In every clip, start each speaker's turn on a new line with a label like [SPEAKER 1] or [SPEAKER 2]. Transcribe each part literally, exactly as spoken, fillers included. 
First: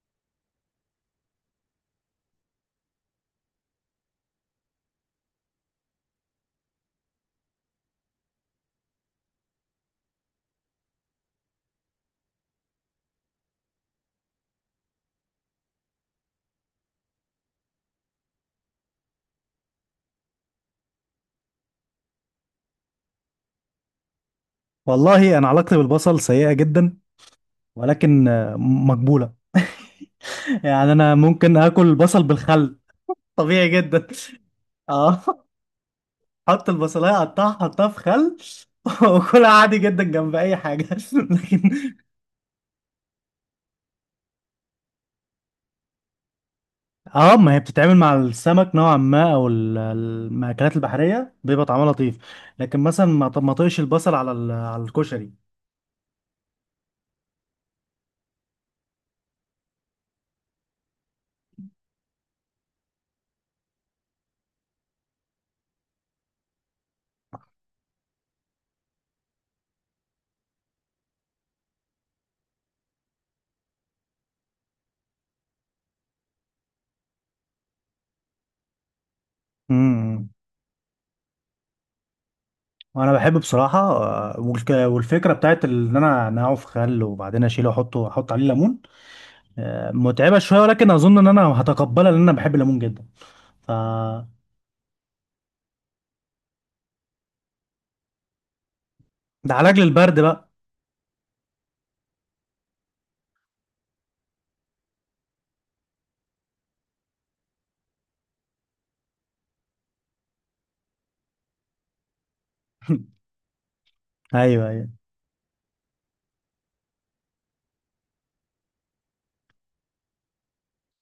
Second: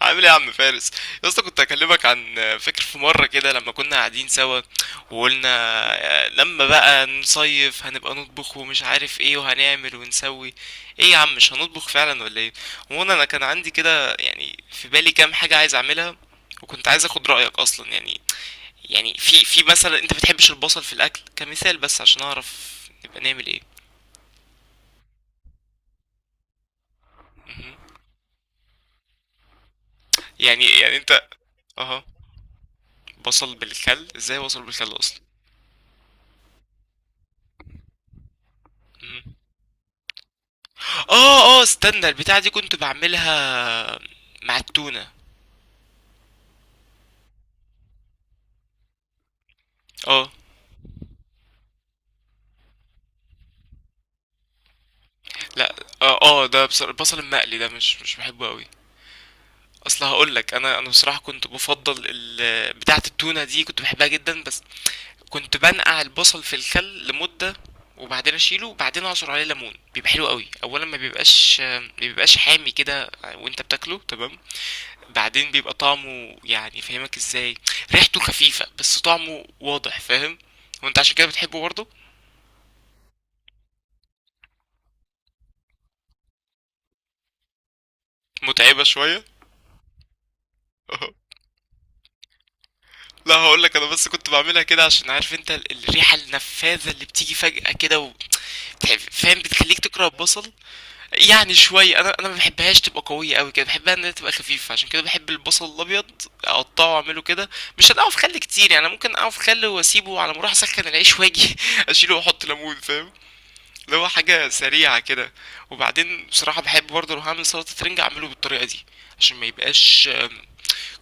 [SPEAKER 1] عامل ايه يا عم فارس؟ يا اسطى كنت اكلمك عن فاكر في مره كده لما كنا قاعدين سوا وقلنا آه، لما بقى نصيف هنبقى نطبخ ومش عارف ايه وهنعمل ونسوي ايه يا عم؟ مش هنطبخ فعلا ولا ايه؟ وانا انا كان عندي كده يعني في بالي كام حاجه عايز اعملها، وكنت عايز اخد رايك اصلا. يعني يعني في في مثلا انت بتحبش البصل في الاكل كمثال، بس عشان اعرف نبقى نعمل ايه.
[SPEAKER 2] والله انا علاقتي بالبصل سيئة جدا،
[SPEAKER 1] مهم.
[SPEAKER 2] ولكن آه، مقبولة.
[SPEAKER 1] يعني
[SPEAKER 2] يعني
[SPEAKER 1] يعني
[SPEAKER 2] انا
[SPEAKER 1] انت.
[SPEAKER 2] ممكن اكل
[SPEAKER 1] اها.
[SPEAKER 2] بصل بالخل
[SPEAKER 1] بصل
[SPEAKER 2] طبيعي جدا.
[SPEAKER 1] بالخل؟ ازاي بصل بالخل اصلا؟
[SPEAKER 2] اه حط البصلايه، قطعها، حطها في خل.
[SPEAKER 1] مهم.
[SPEAKER 2] وكلها عادي جدا جنب اي حاجه.
[SPEAKER 1] اه اه
[SPEAKER 2] لكن
[SPEAKER 1] استنى، البتاعة دي كنت بعملها مع التونة.
[SPEAKER 2] اه ما هي بتتعمل مع السمك نوعا ما او ال-
[SPEAKER 1] اه.
[SPEAKER 2] المأكولات البحريه بيبقى طعمها لطيف. لكن مثلا ما ط- ما طقش البصل على ال- على الكشري.
[SPEAKER 1] لا. اه اه ده بص- البصل المقلي ده مش مش بحبه قوي. اصل هقول لك، انا انا بصراحة كنت بفضل ال- بتاعة التونة دي، كنت بحبها جدا، بس كنت بنقع البصل في الخل لمدة وبعدين اشيله وبعدين اعصر عليه ليمون، بيبقى حلو قوي. اولا ما بيبقاش ما بيبقاش حامي كده وانت بتاكله، تمام؟ بعدين بيبقى طعمه، يعني فاهمك ازاي، ريحته خفيفة بس طعمه واضح،
[SPEAKER 2] امم
[SPEAKER 1] فاهم؟ وانت عشان كده بتحبه برضه.
[SPEAKER 2] وانا بحب بصراحه، آه، والك- والفكره بتاعت ان انا انقعه في خل وبعدين اشيله واحطه احط عليه ليمون.
[SPEAKER 1] متعبة شوية.
[SPEAKER 2] آه، متعبة شوية ولكن أظن إن أنا هتقبلها، لأن أنا بحب الليمون جدا.
[SPEAKER 1] لا، هقول
[SPEAKER 2] ف
[SPEAKER 1] لك، انا بس كنت بعملها كده عشان عارف انت ال- الريحة النفاذة اللي بتيجي فجأة كده و... بتح- فاهم،
[SPEAKER 2] ده
[SPEAKER 1] بتخليك
[SPEAKER 2] علاج
[SPEAKER 1] تكره
[SPEAKER 2] للبرد بقى.
[SPEAKER 1] البصل. يعني شوية، انا انا ما بحبهاش تبقى قوية قوي كده، بحبها انها تبقى خفيفة، عشان كده بحب البصل الابيض اقطعه واعمله كده. مش هنقعه في خل كتير، يعني أنا ممكن اقعه في خل واسيبه على ما اروح اسخن العيش واجي اشيله واحط ليمون، فاهم؟ اللي هو حاجة
[SPEAKER 2] أيوه، أيوه.
[SPEAKER 1] سريعة كده. وبعدين بصراحة بحب برضه لو هعمل سلطة رنجة اعمله بالطريقة دي، عشان ما يبقاش آم،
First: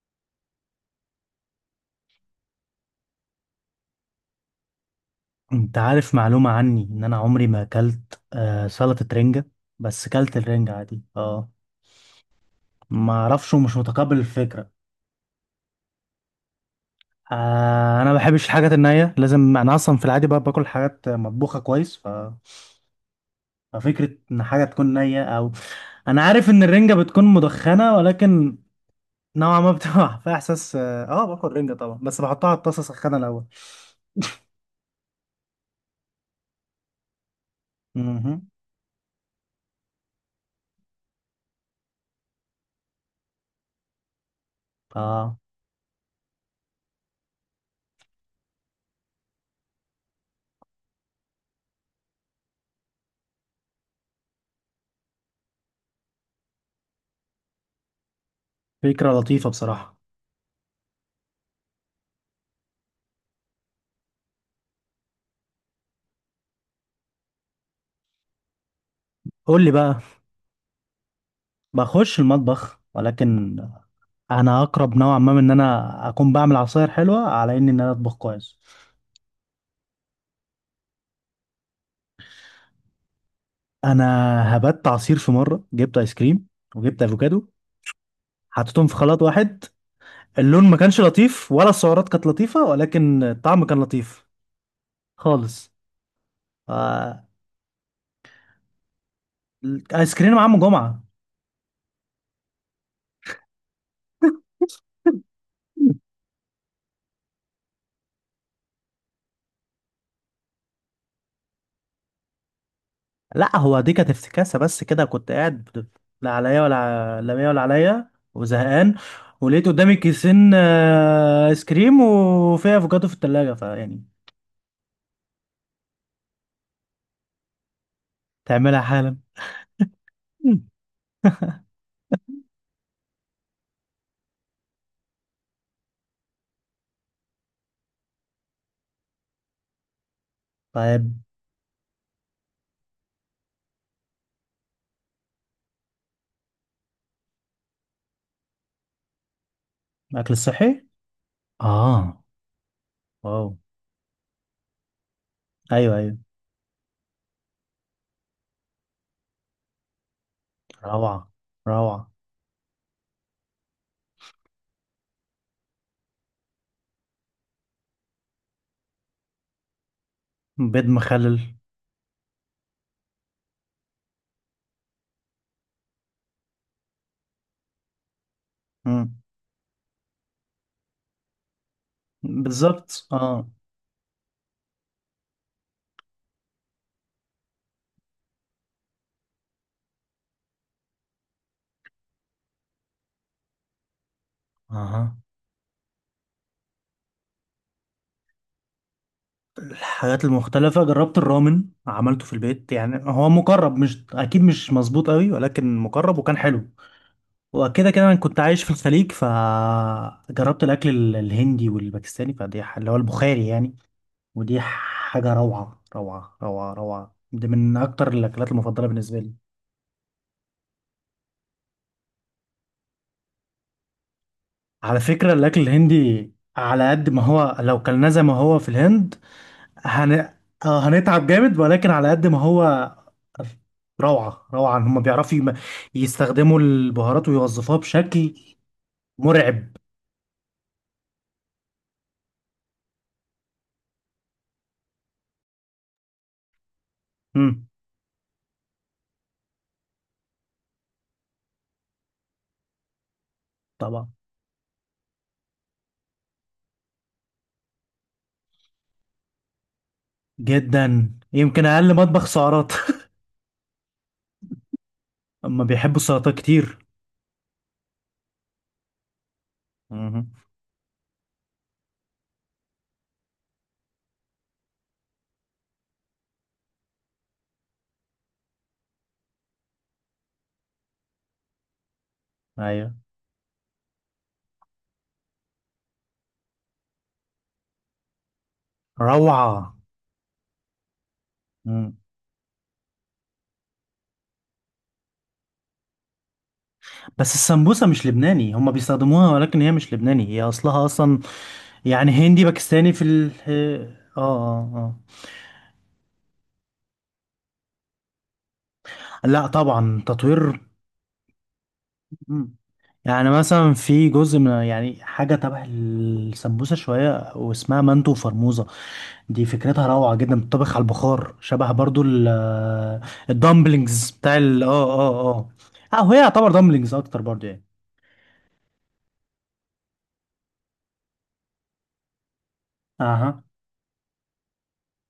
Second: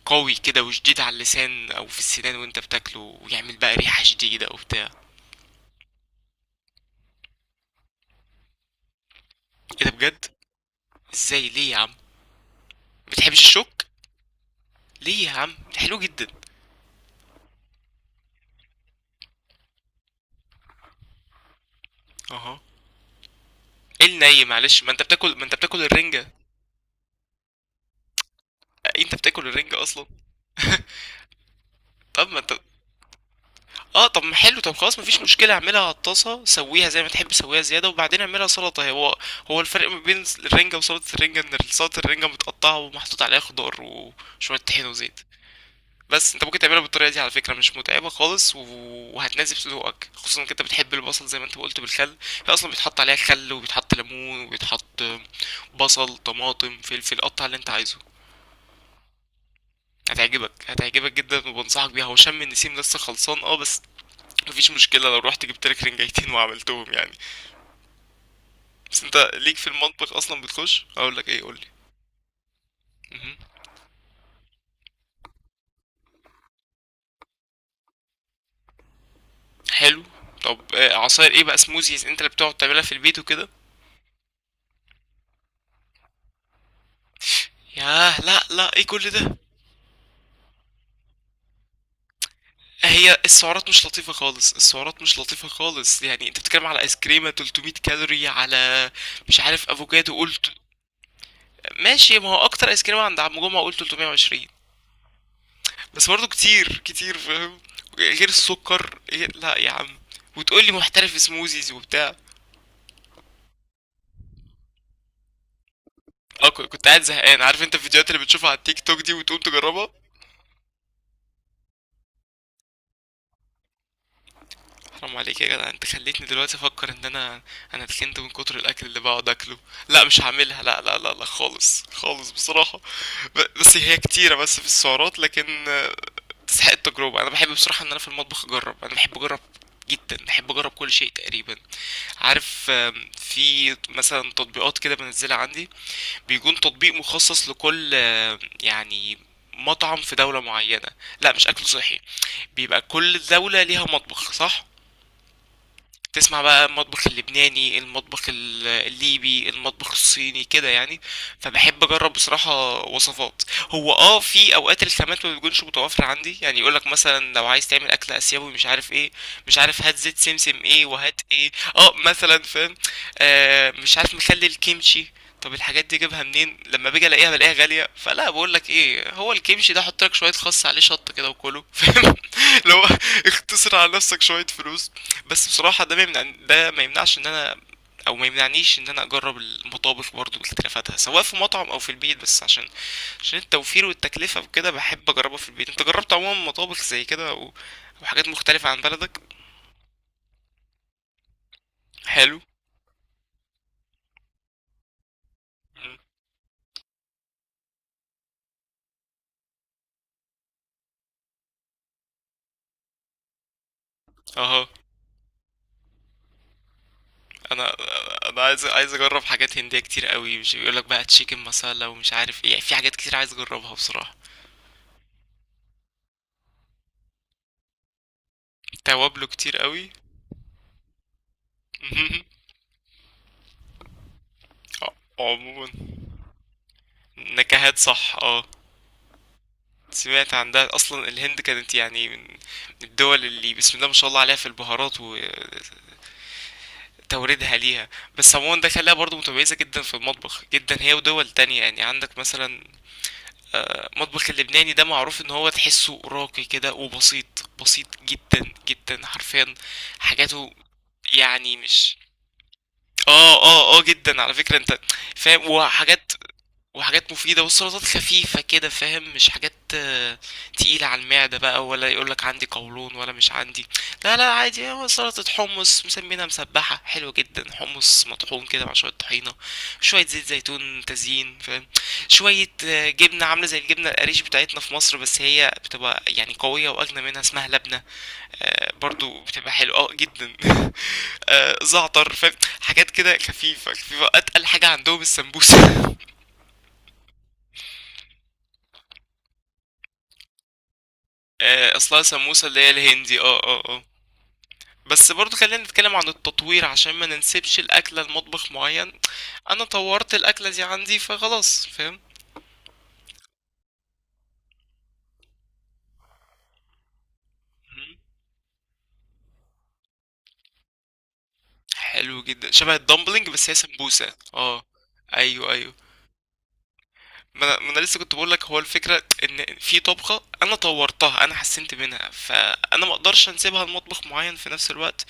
[SPEAKER 1] قوي كده وشديد على اللسان او في السنان وانت بتاكله، ويعمل بقى ريحة شديدة وبتاع.
[SPEAKER 2] أنت عارف معلومة عني؟ إن أنا عمري ما أكلت آه، سلطة رنجة،
[SPEAKER 1] ايه ده،
[SPEAKER 2] بس
[SPEAKER 1] بجد؟
[SPEAKER 2] أكلت الرنجة عادي.
[SPEAKER 1] ازاي؟
[SPEAKER 2] أه.
[SPEAKER 1] ليه يا عم؟
[SPEAKER 2] ما
[SPEAKER 1] بتحبش
[SPEAKER 2] أعرفش،
[SPEAKER 1] الشوك؟
[SPEAKER 2] ومش متقبل الفكرة.
[SPEAKER 1] ليه يا عم، ده حلو جدا.
[SPEAKER 2] آه، أنا ما بحبش الحاجات النية. لازم أنا أصلا في العادي بقى باكل حاجات مطبوخة كويس، ف...
[SPEAKER 1] اها. ايه
[SPEAKER 2] ففكرة إن
[SPEAKER 1] الني؟
[SPEAKER 2] حاجة
[SPEAKER 1] معلش، ما
[SPEAKER 2] تكون
[SPEAKER 1] انت
[SPEAKER 2] نية
[SPEAKER 1] بتاكل، ما
[SPEAKER 2] أو...
[SPEAKER 1] انت بتاكل
[SPEAKER 2] أنا
[SPEAKER 1] الرنجة.
[SPEAKER 2] عارف إن الرنجة بتكون مدخنة، ولكن
[SPEAKER 1] آه، انت بتاكل
[SPEAKER 2] نوعا ما
[SPEAKER 1] الرنجة اصلا.
[SPEAKER 2] بتبقى فيها احساس. اه آه، باكل رنجة طبعا، بس
[SPEAKER 1] طب ما
[SPEAKER 2] بحطها
[SPEAKER 1] انت،
[SPEAKER 2] على الطاسة اسخنها الاول.
[SPEAKER 1] اه، طب ما حلو. طب خلاص، مفيش مشكلة، اعملها على الطاسة، سويها زي ما تحب، سويها زيادة وبعدين اعملها
[SPEAKER 2] امم
[SPEAKER 1] سلطة. هو هو الفرق ما بين الرنجة وسلطة الرنجة ان سلطة الرنجة متقطعة ومحطوط عليها خضار وشوية طحين وزيت.
[SPEAKER 2] اه
[SPEAKER 1] بس انت ممكن تعملها بالطريقه دي على فكره، مش متعبه خالص، و- وهتناسب سلوقك، خصوصا انك انت بتحب البصل زي ما انت قلت بالخل. هي اصلا بيتحط عليها خل وبيتحط ليمون وبيتحط بصل، طماطم، فلفل، قطع اللي انت عايزه.
[SPEAKER 2] فكرة لطيفة بصراحة.
[SPEAKER 1] هتعجبك هتعجبك جدا، وبنصحك بيها. هو شم النسيم لسه خلصان اه، بس مفيش مشكله لو رحت جبت لك رنجايتين وعملتهم، يعني. بس انت ليك
[SPEAKER 2] قول
[SPEAKER 1] في
[SPEAKER 2] لي بقى.
[SPEAKER 1] المطبخ اصلا؟ بتخش؟ اقول لك ايه، قول لي.
[SPEAKER 2] بخش المطبخ،
[SPEAKER 1] مهم.
[SPEAKER 2] ولكن انا اقرب نوعا ما من ان انا اكون بعمل عصاير حلوة على اني ان انا اطبخ كويس.
[SPEAKER 1] حلو. طب آه، عصاير ايه بقى؟ سموزيز انت اللي بتقعد تعملها في البيت وكده؟
[SPEAKER 2] انا هبت عصير في مرة، جبت ايس كريم وجبت افوكادو،
[SPEAKER 1] ياه، لا لا، ايه
[SPEAKER 2] حطيتهم في
[SPEAKER 1] كل
[SPEAKER 2] خلاط
[SPEAKER 1] ده؟
[SPEAKER 2] واحد. اللون ما كانش لطيف، ولا السعرات كانت لطيفة،
[SPEAKER 1] هي
[SPEAKER 2] ولكن الطعم
[SPEAKER 1] السعرات
[SPEAKER 2] كان
[SPEAKER 1] مش لطيفة
[SPEAKER 2] لطيف.
[SPEAKER 1] خالص، السعرات مش لطيفة
[SPEAKER 2] خالص.
[SPEAKER 1] خالص، يعني انت بتتكلم على ايس
[SPEAKER 2] آه،
[SPEAKER 1] كريمة تلتمية كالوري على، مش عارف،
[SPEAKER 2] ايس
[SPEAKER 1] افوكادو
[SPEAKER 2] كريم
[SPEAKER 1] قلت.
[SPEAKER 2] عم جمعة.
[SPEAKER 1] ماشي، ما هو اكتر ايس كريمة عند عم جمعة قلت تلتمية وعشرين، بس برضه كتير كتير، فاهم؟ غير السكر، غير- لا يا عم، وتقول لي محترف سموزيز وبتاع.
[SPEAKER 2] لا، هو دي كانت افتكاسة بس كده. كنت قاعد بت- لا
[SPEAKER 1] اه،
[SPEAKER 2] عليا
[SPEAKER 1] كنت
[SPEAKER 2] ولا
[SPEAKER 1] كنت قاعد
[SPEAKER 2] ع- لا
[SPEAKER 1] زهقان،
[SPEAKER 2] ميا ولا
[SPEAKER 1] عارف انت الفيديوهات
[SPEAKER 2] عليا،
[SPEAKER 1] اللي بتشوفها على التيك
[SPEAKER 2] وزهقان.
[SPEAKER 1] توك دي وتقوم
[SPEAKER 2] ولقيت
[SPEAKER 1] تجربها.
[SPEAKER 2] قدامي كيسين، آه، ايس كريم، وفيها افوكادو في التلاجة، فيعني.
[SPEAKER 1] حرام عليك يا جدع، انت خليتني دلوقتي افكر ان انا، انا اتخنت من كتر
[SPEAKER 2] تعملها
[SPEAKER 1] الاكل اللي
[SPEAKER 2] حالا؟
[SPEAKER 1] بقعد اكله. لا مش هعملها،
[SPEAKER 2] مم.
[SPEAKER 1] لا لا لا لا، خالص خالص بصراحة. ب- بس هي كتيرة بس في السعرات، لكن آه، تستحق التجربة. انا بحب بصراحة ان انا في المطبخ اجرب، انا بحب اجرب جدا، بحب اجرب كل شيء
[SPEAKER 2] طيب.
[SPEAKER 1] تقريبا. عارف، آم، في مثلا تطبيقات كده بنزلها عندي، بيكون تطبيق مخصص لكل، آم، يعني مطعم في
[SPEAKER 2] اكل
[SPEAKER 1] دولة
[SPEAKER 2] صحي.
[SPEAKER 1] معينة. لا مش اكل صحي.
[SPEAKER 2] اه.
[SPEAKER 1] بيبقى كل
[SPEAKER 2] واو.
[SPEAKER 1] دولة ليها مطبخ، صح؟
[SPEAKER 2] ايوه، ايوه.
[SPEAKER 1] تسمع بقى المطبخ اللبناني، المطبخ ال- الليبي، المطبخ الصيني، كده يعني.
[SPEAKER 2] روعة،
[SPEAKER 1] فبحب
[SPEAKER 2] روعة.
[SPEAKER 1] اجرب بصراحة وصفات. هو اه في اوقات الخامات ما بتكونش متوفرة عندي، يعني يقولك مثلا لو عايز تعمل اكل اسيوي مش عارف ايه، مش عارف، هات زيت سمسم
[SPEAKER 2] بيض
[SPEAKER 1] ايه وهات
[SPEAKER 2] مخلل.
[SPEAKER 1] ايه. اه مثلا، فاهم؟ آه مش عارف، مخلي الكيمشي. طب الحاجات دي اجيبها منين؟ لما باجي الاقيها بلاقيها غاليه، فلا بقول لك ايه،
[SPEAKER 2] مم.
[SPEAKER 1] هو الكيمشي ده حط لك شويه خس عليه شطه كده وكله، فاهم؟ لو
[SPEAKER 2] بالظبط، اه.
[SPEAKER 1] اختصر على نفسك شويه فلوس. بس بصراحة ده ما يمنع، ده ما يمنعش ان انا، او ما يمنعنيش ان انا اجرب المطابخ برضو واختلافاتها، سواء في مطعم او في البيت، بس عشان عشان التوفير والتكلفة وكده بحب
[SPEAKER 2] اها.
[SPEAKER 1] اجربها في البيت. انت جربت عموما مطابخ زي كده، او او حاجات مختلفة عن بلدك؟
[SPEAKER 2] الحاجات المختلفة: جربت الرامن، عملته في
[SPEAKER 1] حلو.
[SPEAKER 2] البيت. يعني هو مقرب، مش اكيد مش مظبوط قوي، ولكن
[SPEAKER 1] مم.
[SPEAKER 2] مقرب وكان حلو. وكده كده انا كنت عايش في الخليج، فجربت الاكل ال- الهندي والباكستاني. فدي ح- اللي هو البخاري يعني. ودي
[SPEAKER 1] اها.
[SPEAKER 2] حاجه روعه روعه روعه روعه. دي
[SPEAKER 1] انا
[SPEAKER 2] من اكتر
[SPEAKER 1] انا
[SPEAKER 2] الاكلات
[SPEAKER 1] عايز،
[SPEAKER 2] المفضله
[SPEAKER 1] عايز
[SPEAKER 2] بالنسبه
[SPEAKER 1] اجرب
[SPEAKER 2] لي.
[SPEAKER 1] حاجات هندية كتير قوي، مش بيقولك بقى تشيكن مسالة ومش عارف ايه، يعني في حاجات كتير عايز اجربها بصراحة.
[SPEAKER 2] على فكره، الاكل الهندي على قد ما هو، لو كلناه زي ما هو في الهند
[SPEAKER 1] توابله كتير قوي.
[SPEAKER 2] هن... آه هنتعب جامد. ولكن على
[SPEAKER 1] مهم.
[SPEAKER 2] قد ما هو روعه روعه.
[SPEAKER 1] ع-
[SPEAKER 2] هم بيعرفوا يم-
[SPEAKER 1] عموما،
[SPEAKER 2] يستخدموا البهارات
[SPEAKER 1] نكهات،
[SPEAKER 2] ويوظفوها
[SPEAKER 1] صح،
[SPEAKER 2] بشكل
[SPEAKER 1] اه.
[SPEAKER 2] مرعب.
[SPEAKER 1] سمعت عندها اصلا الهند كانت يعني من من الدول اللي بسم الله ما شاء الله عليها في البهارات، وتوردها
[SPEAKER 2] مم.
[SPEAKER 1] ليها. بس عموما ده خلاها برضو متميزة جدا في المطبخ، جدا، هي ودول تانية، يعني عندك مثلا
[SPEAKER 2] طبعا.
[SPEAKER 1] المطبخ اللبناني ده معروف ان هو تحسه راقي كده، وبسيط، بسيط جدا جدا، حرفيا حاجاته.
[SPEAKER 2] جدا،
[SPEAKER 1] يعني
[SPEAKER 2] يمكن اقل
[SPEAKER 1] مش،
[SPEAKER 2] مطبخ سعرات.
[SPEAKER 1] اه اه اه جدا على فكرة انت، فاهم؟
[SPEAKER 2] أما بيحبوا
[SPEAKER 1] وحاجات،
[SPEAKER 2] السلطات كتير.
[SPEAKER 1] وحاجات مفيدة، والسلطات خفيفة كده، فاهم؟ مش حاجات آه،
[SPEAKER 2] مهم.
[SPEAKER 1] تقيلة على المعدة بقى ولا يقولك عندي قولون ولا مش عندي. لا لا عادي، هو سلطة حمص مسمينها مسبحة، حلوة جدا، حمص مطحون كده مع شوية طحينة، شوية زيت زيتون تزيين، فاهم؟ شوية آه،
[SPEAKER 2] ايوه.
[SPEAKER 1] جبنة عاملة زي الجبنة القريش بتاعتنا في مصر، بس هي بتبقى يعني قوية وأجنى منها، اسمها لبنة. آه، برضو بتبقى
[SPEAKER 2] روعة.
[SPEAKER 1] حلوة اه جدا آه،
[SPEAKER 2] مم.
[SPEAKER 1] زعتر، فاهم؟ حاجات كده خفيفة خفيفة. أتقل حاجة عندهم السمبوسة
[SPEAKER 2] بس السمبوسة مش لبناني. هما بيستخدموها، ولكن هي مش لبناني. هي أصلها أصلا
[SPEAKER 1] آه، اصلها
[SPEAKER 2] يعني هندي
[SPEAKER 1] سموسة، اللي هي
[SPEAKER 2] باكستاني في
[SPEAKER 1] الهندي،
[SPEAKER 2] ال
[SPEAKER 1] اه اه اه.
[SPEAKER 2] اه اه
[SPEAKER 1] بس برضو خلينا نتكلم عن التطوير عشان ما ننسبش الاكلة لمطبخ معين.
[SPEAKER 2] اه لا،
[SPEAKER 1] انا
[SPEAKER 2] طبعا،
[SPEAKER 1] طورت الاكلة
[SPEAKER 2] تطوير.
[SPEAKER 1] دي عندي فخلاص، فاهم؟
[SPEAKER 2] مم. يعني مثلا في جزء من، يعني، حاجة تبع السمبوسة شوية، واسمها
[SPEAKER 1] مهم.
[SPEAKER 2] منتو وفرموزة. دي فكرتها روعة جدا. بتطبخ على البخار، شبه برضو
[SPEAKER 1] حلو
[SPEAKER 2] ال-
[SPEAKER 1] جدا، شبه
[SPEAKER 2] آه،
[SPEAKER 1] الدمبلينج بس هي
[SPEAKER 2] الدمبلينجز
[SPEAKER 1] سمبوسة
[SPEAKER 2] بتاع
[SPEAKER 1] اه.
[SPEAKER 2] ال اه اه اه
[SPEAKER 1] ايوه ايوه.
[SPEAKER 2] اه هي يعتبر دمبلينجز أكتر
[SPEAKER 1] ما
[SPEAKER 2] برضو
[SPEAKER 1] انا،
[SPEAKER 2] يعني.
[SPEAKER 1] ما أنا لسه كنت بقول لك، هو الفكرة ان في طبخة انا طورتها، انا حسنت منها، فانا ما اقدرش
[SPEAKER 2] اها.
[SPEAKER 1] انسبها لمطبخ معين في نفس الوقت.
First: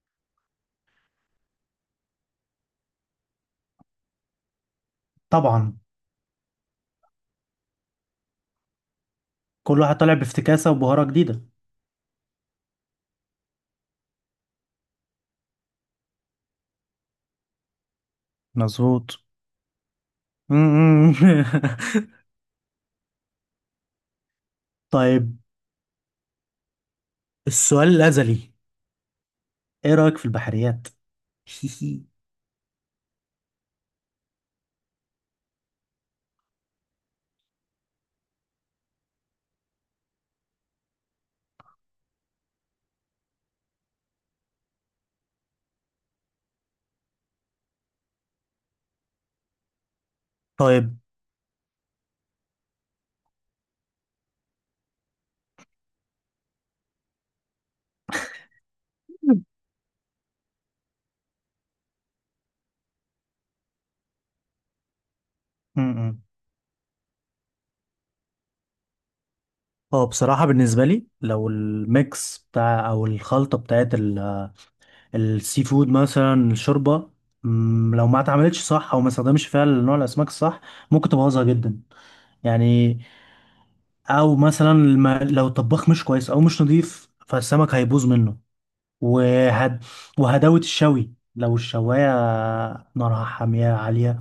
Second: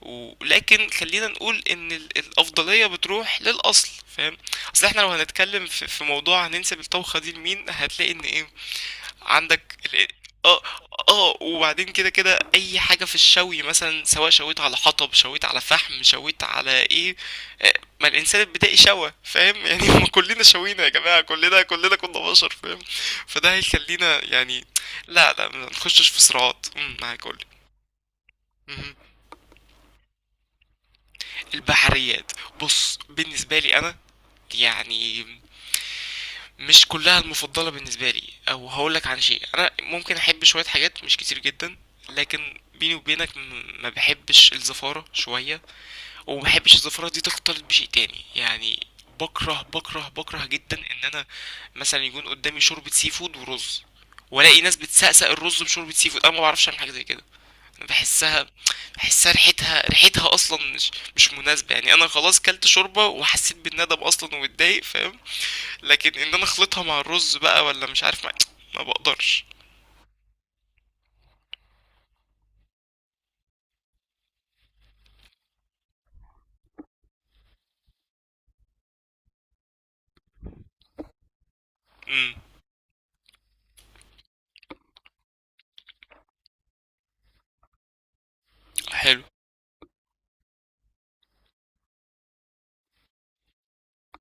[SPEAKER 1] ولكن خلينا نقول ان ال- الافضليه بتروح للاصل، فاهم؟ اصل احنا لو هنتكلم
[SPEAKER 2] طبعا،
[SPEAKER 1] في, في موضوع هننسب الطبخه دي لمين، هتلاقي ان ايه، عندك
[SPEAKER 2] كل واحد
[SPEAKER 1] ال-
[SPEAKER 2] طالع
[SPEAKER 1] اه
[SPEAKER 2] بافتكاسة وبهارة
[SPEAKER 1] اه.
[SPEAKER 2] جديدة.
[SPEAKER 1] وبعدين كده كده اي حاجه في الشوي مثلا، سواء شويت على حطب، شويت على فحم، شويت على ايه، آه، ما الانسان البدائي شوى،
[SPEAKER 2] مظبوط.
[SPEAKER 1] فاهم؟ يعني ما كلنا شوينا يا
[SPEAKER 2] م- م.
[SPEAKER 1] جماعه، كلنا، كلنا كنا بشر، فاهم؟ فده هيخلينا يعني، لا
[SPEAKER 2] طيب.
[SPEAKER 1] لا ما نخشش في صراعات. امم معاك، قولي.
[SPEAKER 2] السؤال الأزلي: ايه رأيك في البحريات؟
[SPEAKER 1] البحريات. بص بالنسبة لي أنا، يعني، مش كلها المفضلة بالنسبة لي، أو هقولك، عن شيء أنا ممكن أحب شوية حاجات مش كتير جدا. لكن بيني وبينك م- ما بحبش الزفارة شوية، وما بحبش الزفارة دي تختلط بشيء تاني، يعني بكره، بكره بكره جدا
[SPEAKER 2] طيب.
[SPEAKER 1] ان انا مثلا يكون قدامي شوربة سي فود ورز، والاقي ناس بتسقسق الرز بشوربة سي فود، انا ما بعرفش اعمل حاجة زي كده. باحسها، باحسها ريحتها ريحتها اصلا مش مش مناسبه، يعني انا خلاص كلت شوربه وحسيت بالندم اصلا واتضايق، فاهم؟
[SPEAKER 2] م-
[SPEAKER 1] لكن
[SPEAKER 2] م.
[SPEAKER 1] ان انا اخلطها مع الرز بقى، ولا مش عارف مع... ما بقدرش.
[SPEAKER 2] هو بصراحة بالنسبة لي، لو الميكس بتاع أو الخلطة بتاعت ال- السي فود، مثلا الشوربة، مم، لو ما اتعملتش صح أو ما استخدمش فيها نوع الأسماك الصح، ممكن تبوظها جدا.
[SPEAKER 1] امم.
[SPEAKER 2] يعني، أو مثلا الم- لو الطباخ مش كويس أو مش نظيف، فالسمك هيبوظ منه.
[SPEAKER 1] حلو.
[SPEAKER 2] وهد... وهداوة الشوي، لو الشواية نارها حامية عالية،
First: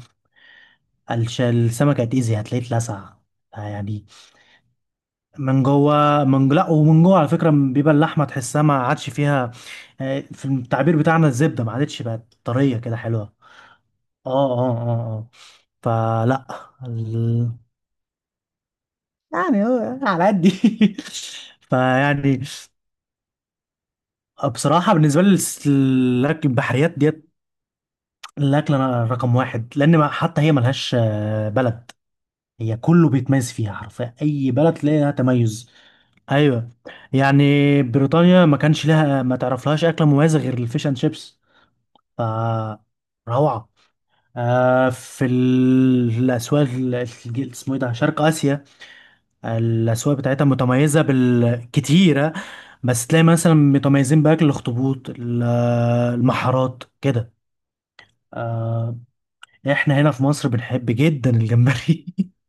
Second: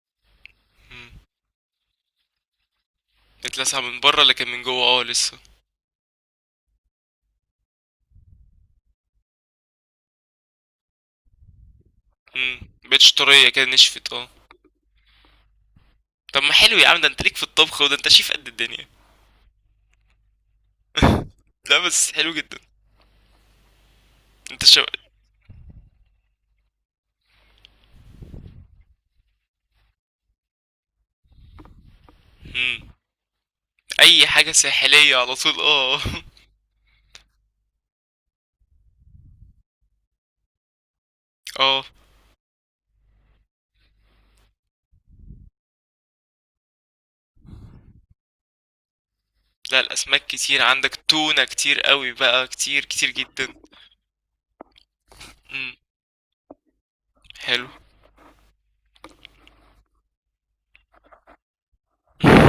[SPEAKER 1] امم.
[SPEAKER 2] الش... السمكة هتأذي، هتلاقيه اتلسع.
[SPEAKER 1] اتلسع من
[SPEAKER 2] يعني
[SPEAKER 1] بره لكن من جوه اه لسه.
[SPEAKER 2] من جوه، من، لا، ومن جوه على فكرة بيبقى اللحمة تحسها ما عادش فيها، آه، في التعبير بتاعنا، الزبدة، ما عادتش بقت
[SPEAKER 1] امم،
[SPEAKER 2] طرية كده
[SPEAKER 1] بقتش
[SPEAKER 2] حلوة.
[SPEAKER 1] طريه كده، نشفت اه.
[SPEAKER 2] اه اه اه اه
[SPEAKER 1] طب
[SPEAKER 2] فلا.
[SPEAKER 1] ما حلو يا عم، ده انت ليك في
[SPEAKER 2] ال...
[SPEAKER 1] الطبخ، وده انت شيف قد الدنيا.
[SPEAKER 2] يعني هو على قد.
[SPEAKER 1] لا بس حلو
[SPEAKER 2] فيعني
[SPEAKER 1] جدا. انت شو.
[SPEAKER 2] بصراحة بالنسبة لي الس- الأكل البحريات ديت الأكل أنا رقم واحد، لأن ما- حتى هي ملهاش آه، بلد. هي
[SPEAKER 1] امم.
[SPEAKER 2] كله بيتميز فيها حرفيا.
[SPEAKER 1] اي
[SPEAKER 2] أي
[SPEAKER 1] حاجه
[SPEAKER 2] بلد تلاقيها
[SPEAKER 1] ساحليه على طول
[SPEAKER 2] تميز.
[SPEAKER 1] اه.
[SPEAKER 2] أيوه. يعني بريطانيا ما كانش لها ما تعرفلهاش أكلة مميزة غير الفيش أند شيبس.
[SPEAKER 1] اه.
[SPEAKER 2] ف روعة. آه في ال- الأسواق ال- ال- اسمه إيه ده، شرق آسيا،
[SPEAKER 1] لا،
[SPEAKER 2] الأسواق
[SPEAKER 1] الأسماك
[SPEAKER 2] بتاعتها
[SPEAKER 1] كتير، عندك
[SPEAKER 2] متميزة
[SPEAKER 1] تونة كتير قوي
[SPEAKER 2] بالكتيرة.
[SPEAKER 1] بقى، كتير
[SPEAKER 2] بس
[SPEAKER 1] كتير
[SPEAKER 2] تلاقي مثلا
[SPEAKER 1] جدا.
[SPEAKER 2] متميزين بأكل الأخطبوط، ال-
[SPEAKER 1] امم.
[SPEAKER 2] المحارات كده.
[SPEAKER 1] حلو.
[SPEAKER 2] آه، احنا هنا في مصر بنحب جدا الجمبري.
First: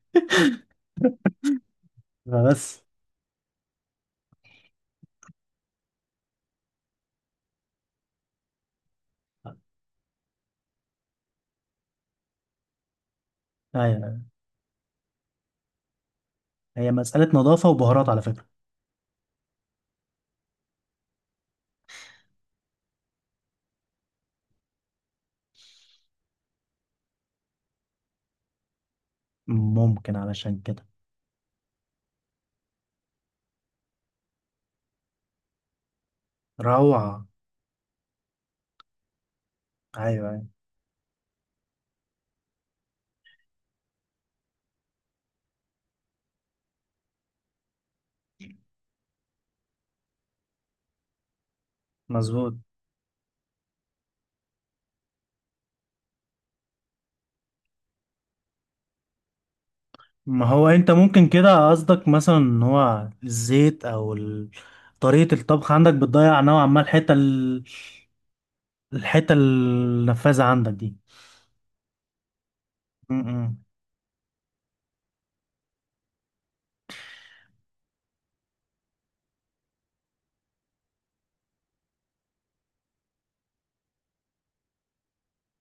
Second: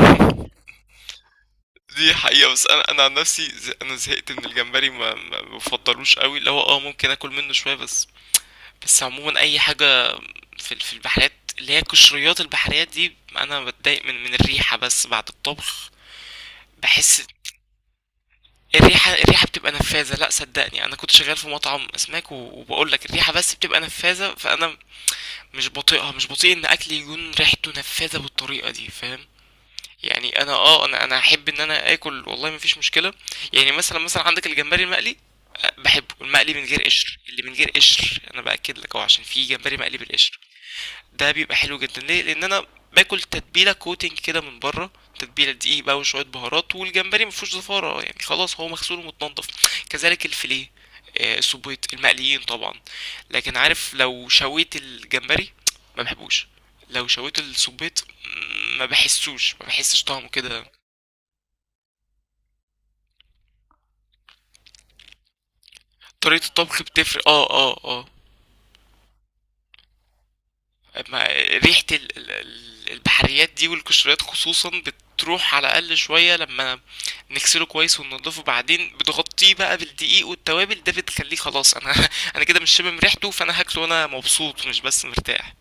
[SPEAKER 1] دي حقيقة، بس
[SPEAKER 2] فبس.
[SPEAKER 1] أنا، أنا عن نفسي، ز- أنا زهقت من الجمبري، ما ما بفضلوش قوي، اللي هو اه ممكن آكل منه شوية بس. بس عموما أي حاجة في ال- في البحريات، اللي هي قشريات، البحريات دي أنا بتضايق
[SPEAKER 2] ايوه،
[SPEAKER 1] من من الريحة بس بعد الطبخ.
[SPEAKER 2] هي
[SPEAKER 1] بحس
[SPEAKER 2] مسألة نظافة وبهارات على فكرة.
[SPEAKER 1] الريحة، الريحة بتبقى نفاذة، لا صدقني، أنا كنت شغال في مطعم أسماك و- وبقول لك الريحة بس بتبقى نفاذة، فأنا مش بطيئها، مش بطيء ان اكل يكون ريحته نفاذة بالطريقة دي، فاهم؟
[SPEAKER 2] ممكن
[SPEAKER 1] يعني انا
[SPEAKER 2] علشان
[SPEAKER 1] اه
[SPEAKER 2] كده.
[SPEAKER 1] انا، انا احب ان انا اكل، والله مفيش مشكله. يعني مثلا، مثلا عندك الجمبري المقلي، أه، بحبه المقلي من غير قشر،
[SPEAKER 2] روعة.
[SPEAKER 1] اللي من غير قشر انا باكد لك اهو، عشان في جمبري مقلي
[SPEAKER 2] ايوه،
[SPEAKER 1] بالقشر.
[SPEAKER 2] ايوه.
[SPEAKER 1] ده بيبقى حلو جدا، ليه؟ لان انا باكل تتبيله كوتنج كده من بره، تتبيله دقيق بقى وشويه بهارات، والجمبري مفيهوش زفاره يعني، خلاص هو مغسول ومتنضف، كذلك الفيليه، آه، السبيط المقليين
[SPEAKER 2] مظبوط.
[SPEAKER 1] طبعا. لكن عارف، لو شويت الجمبري ما بحبوش، لو شويت السبيط ما بحسوش، ما بحسش طعمه
[SPEAKER 2] ما
[SPEAKER 1] كده.
[SPEAKER 2] هو انت ممكن كده قصدك مثلا ان هو الزيت او ال... طريقة الطبخ عندك بتضيع
[SPEAKER 1] طريقه
[SPEAKER 2] نوعا
[SPEAKER 1] الطبخ
[SPEAKER 2] ما الحتة
[SPEAKER 1] بتفرق اه
[SPEAKER 2] ال...
[SPEAKER 1] اه اه.
[SPEAKER 2] الحتة النفاذة عندك دي.
[SPEAKER 1] ما ريحة ال- ال- ال-
[SPEAKER 2] م
[SPEAKER 1] البحريات
[SPEAKER 2] -م.
[SPEAKER 1] دي والقشريات خصوصا بتروح على الأقل شوية لما نغسله كويس وننضفه، بعدين بتغطيه بقى بالدقيق والتوابل، ده بتخليه خلاص، أنا أنا كده مش شامم ريحته، فأنا هاكله وأنا مبسوط، مش بس مرتاح.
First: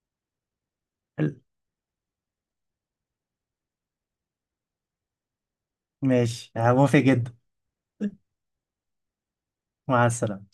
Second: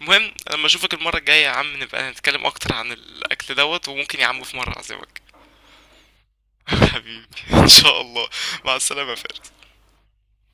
[SPEAKER 1] المهم لما أشوفك المرة الجاية يا عم نبقى نتكلم أكتر عن الأكل دوت، وممكن يا عم في مرة أعزمك.
[SPEAKER 2] ماشي، هوافق
[SPEAKER 1] حبيبي
[SPEAKER 2] جدا.
[SPEAKER 1] إن شاء الله. مع السلامة يا فارس.
[SPEAKER 2] مع السلامة.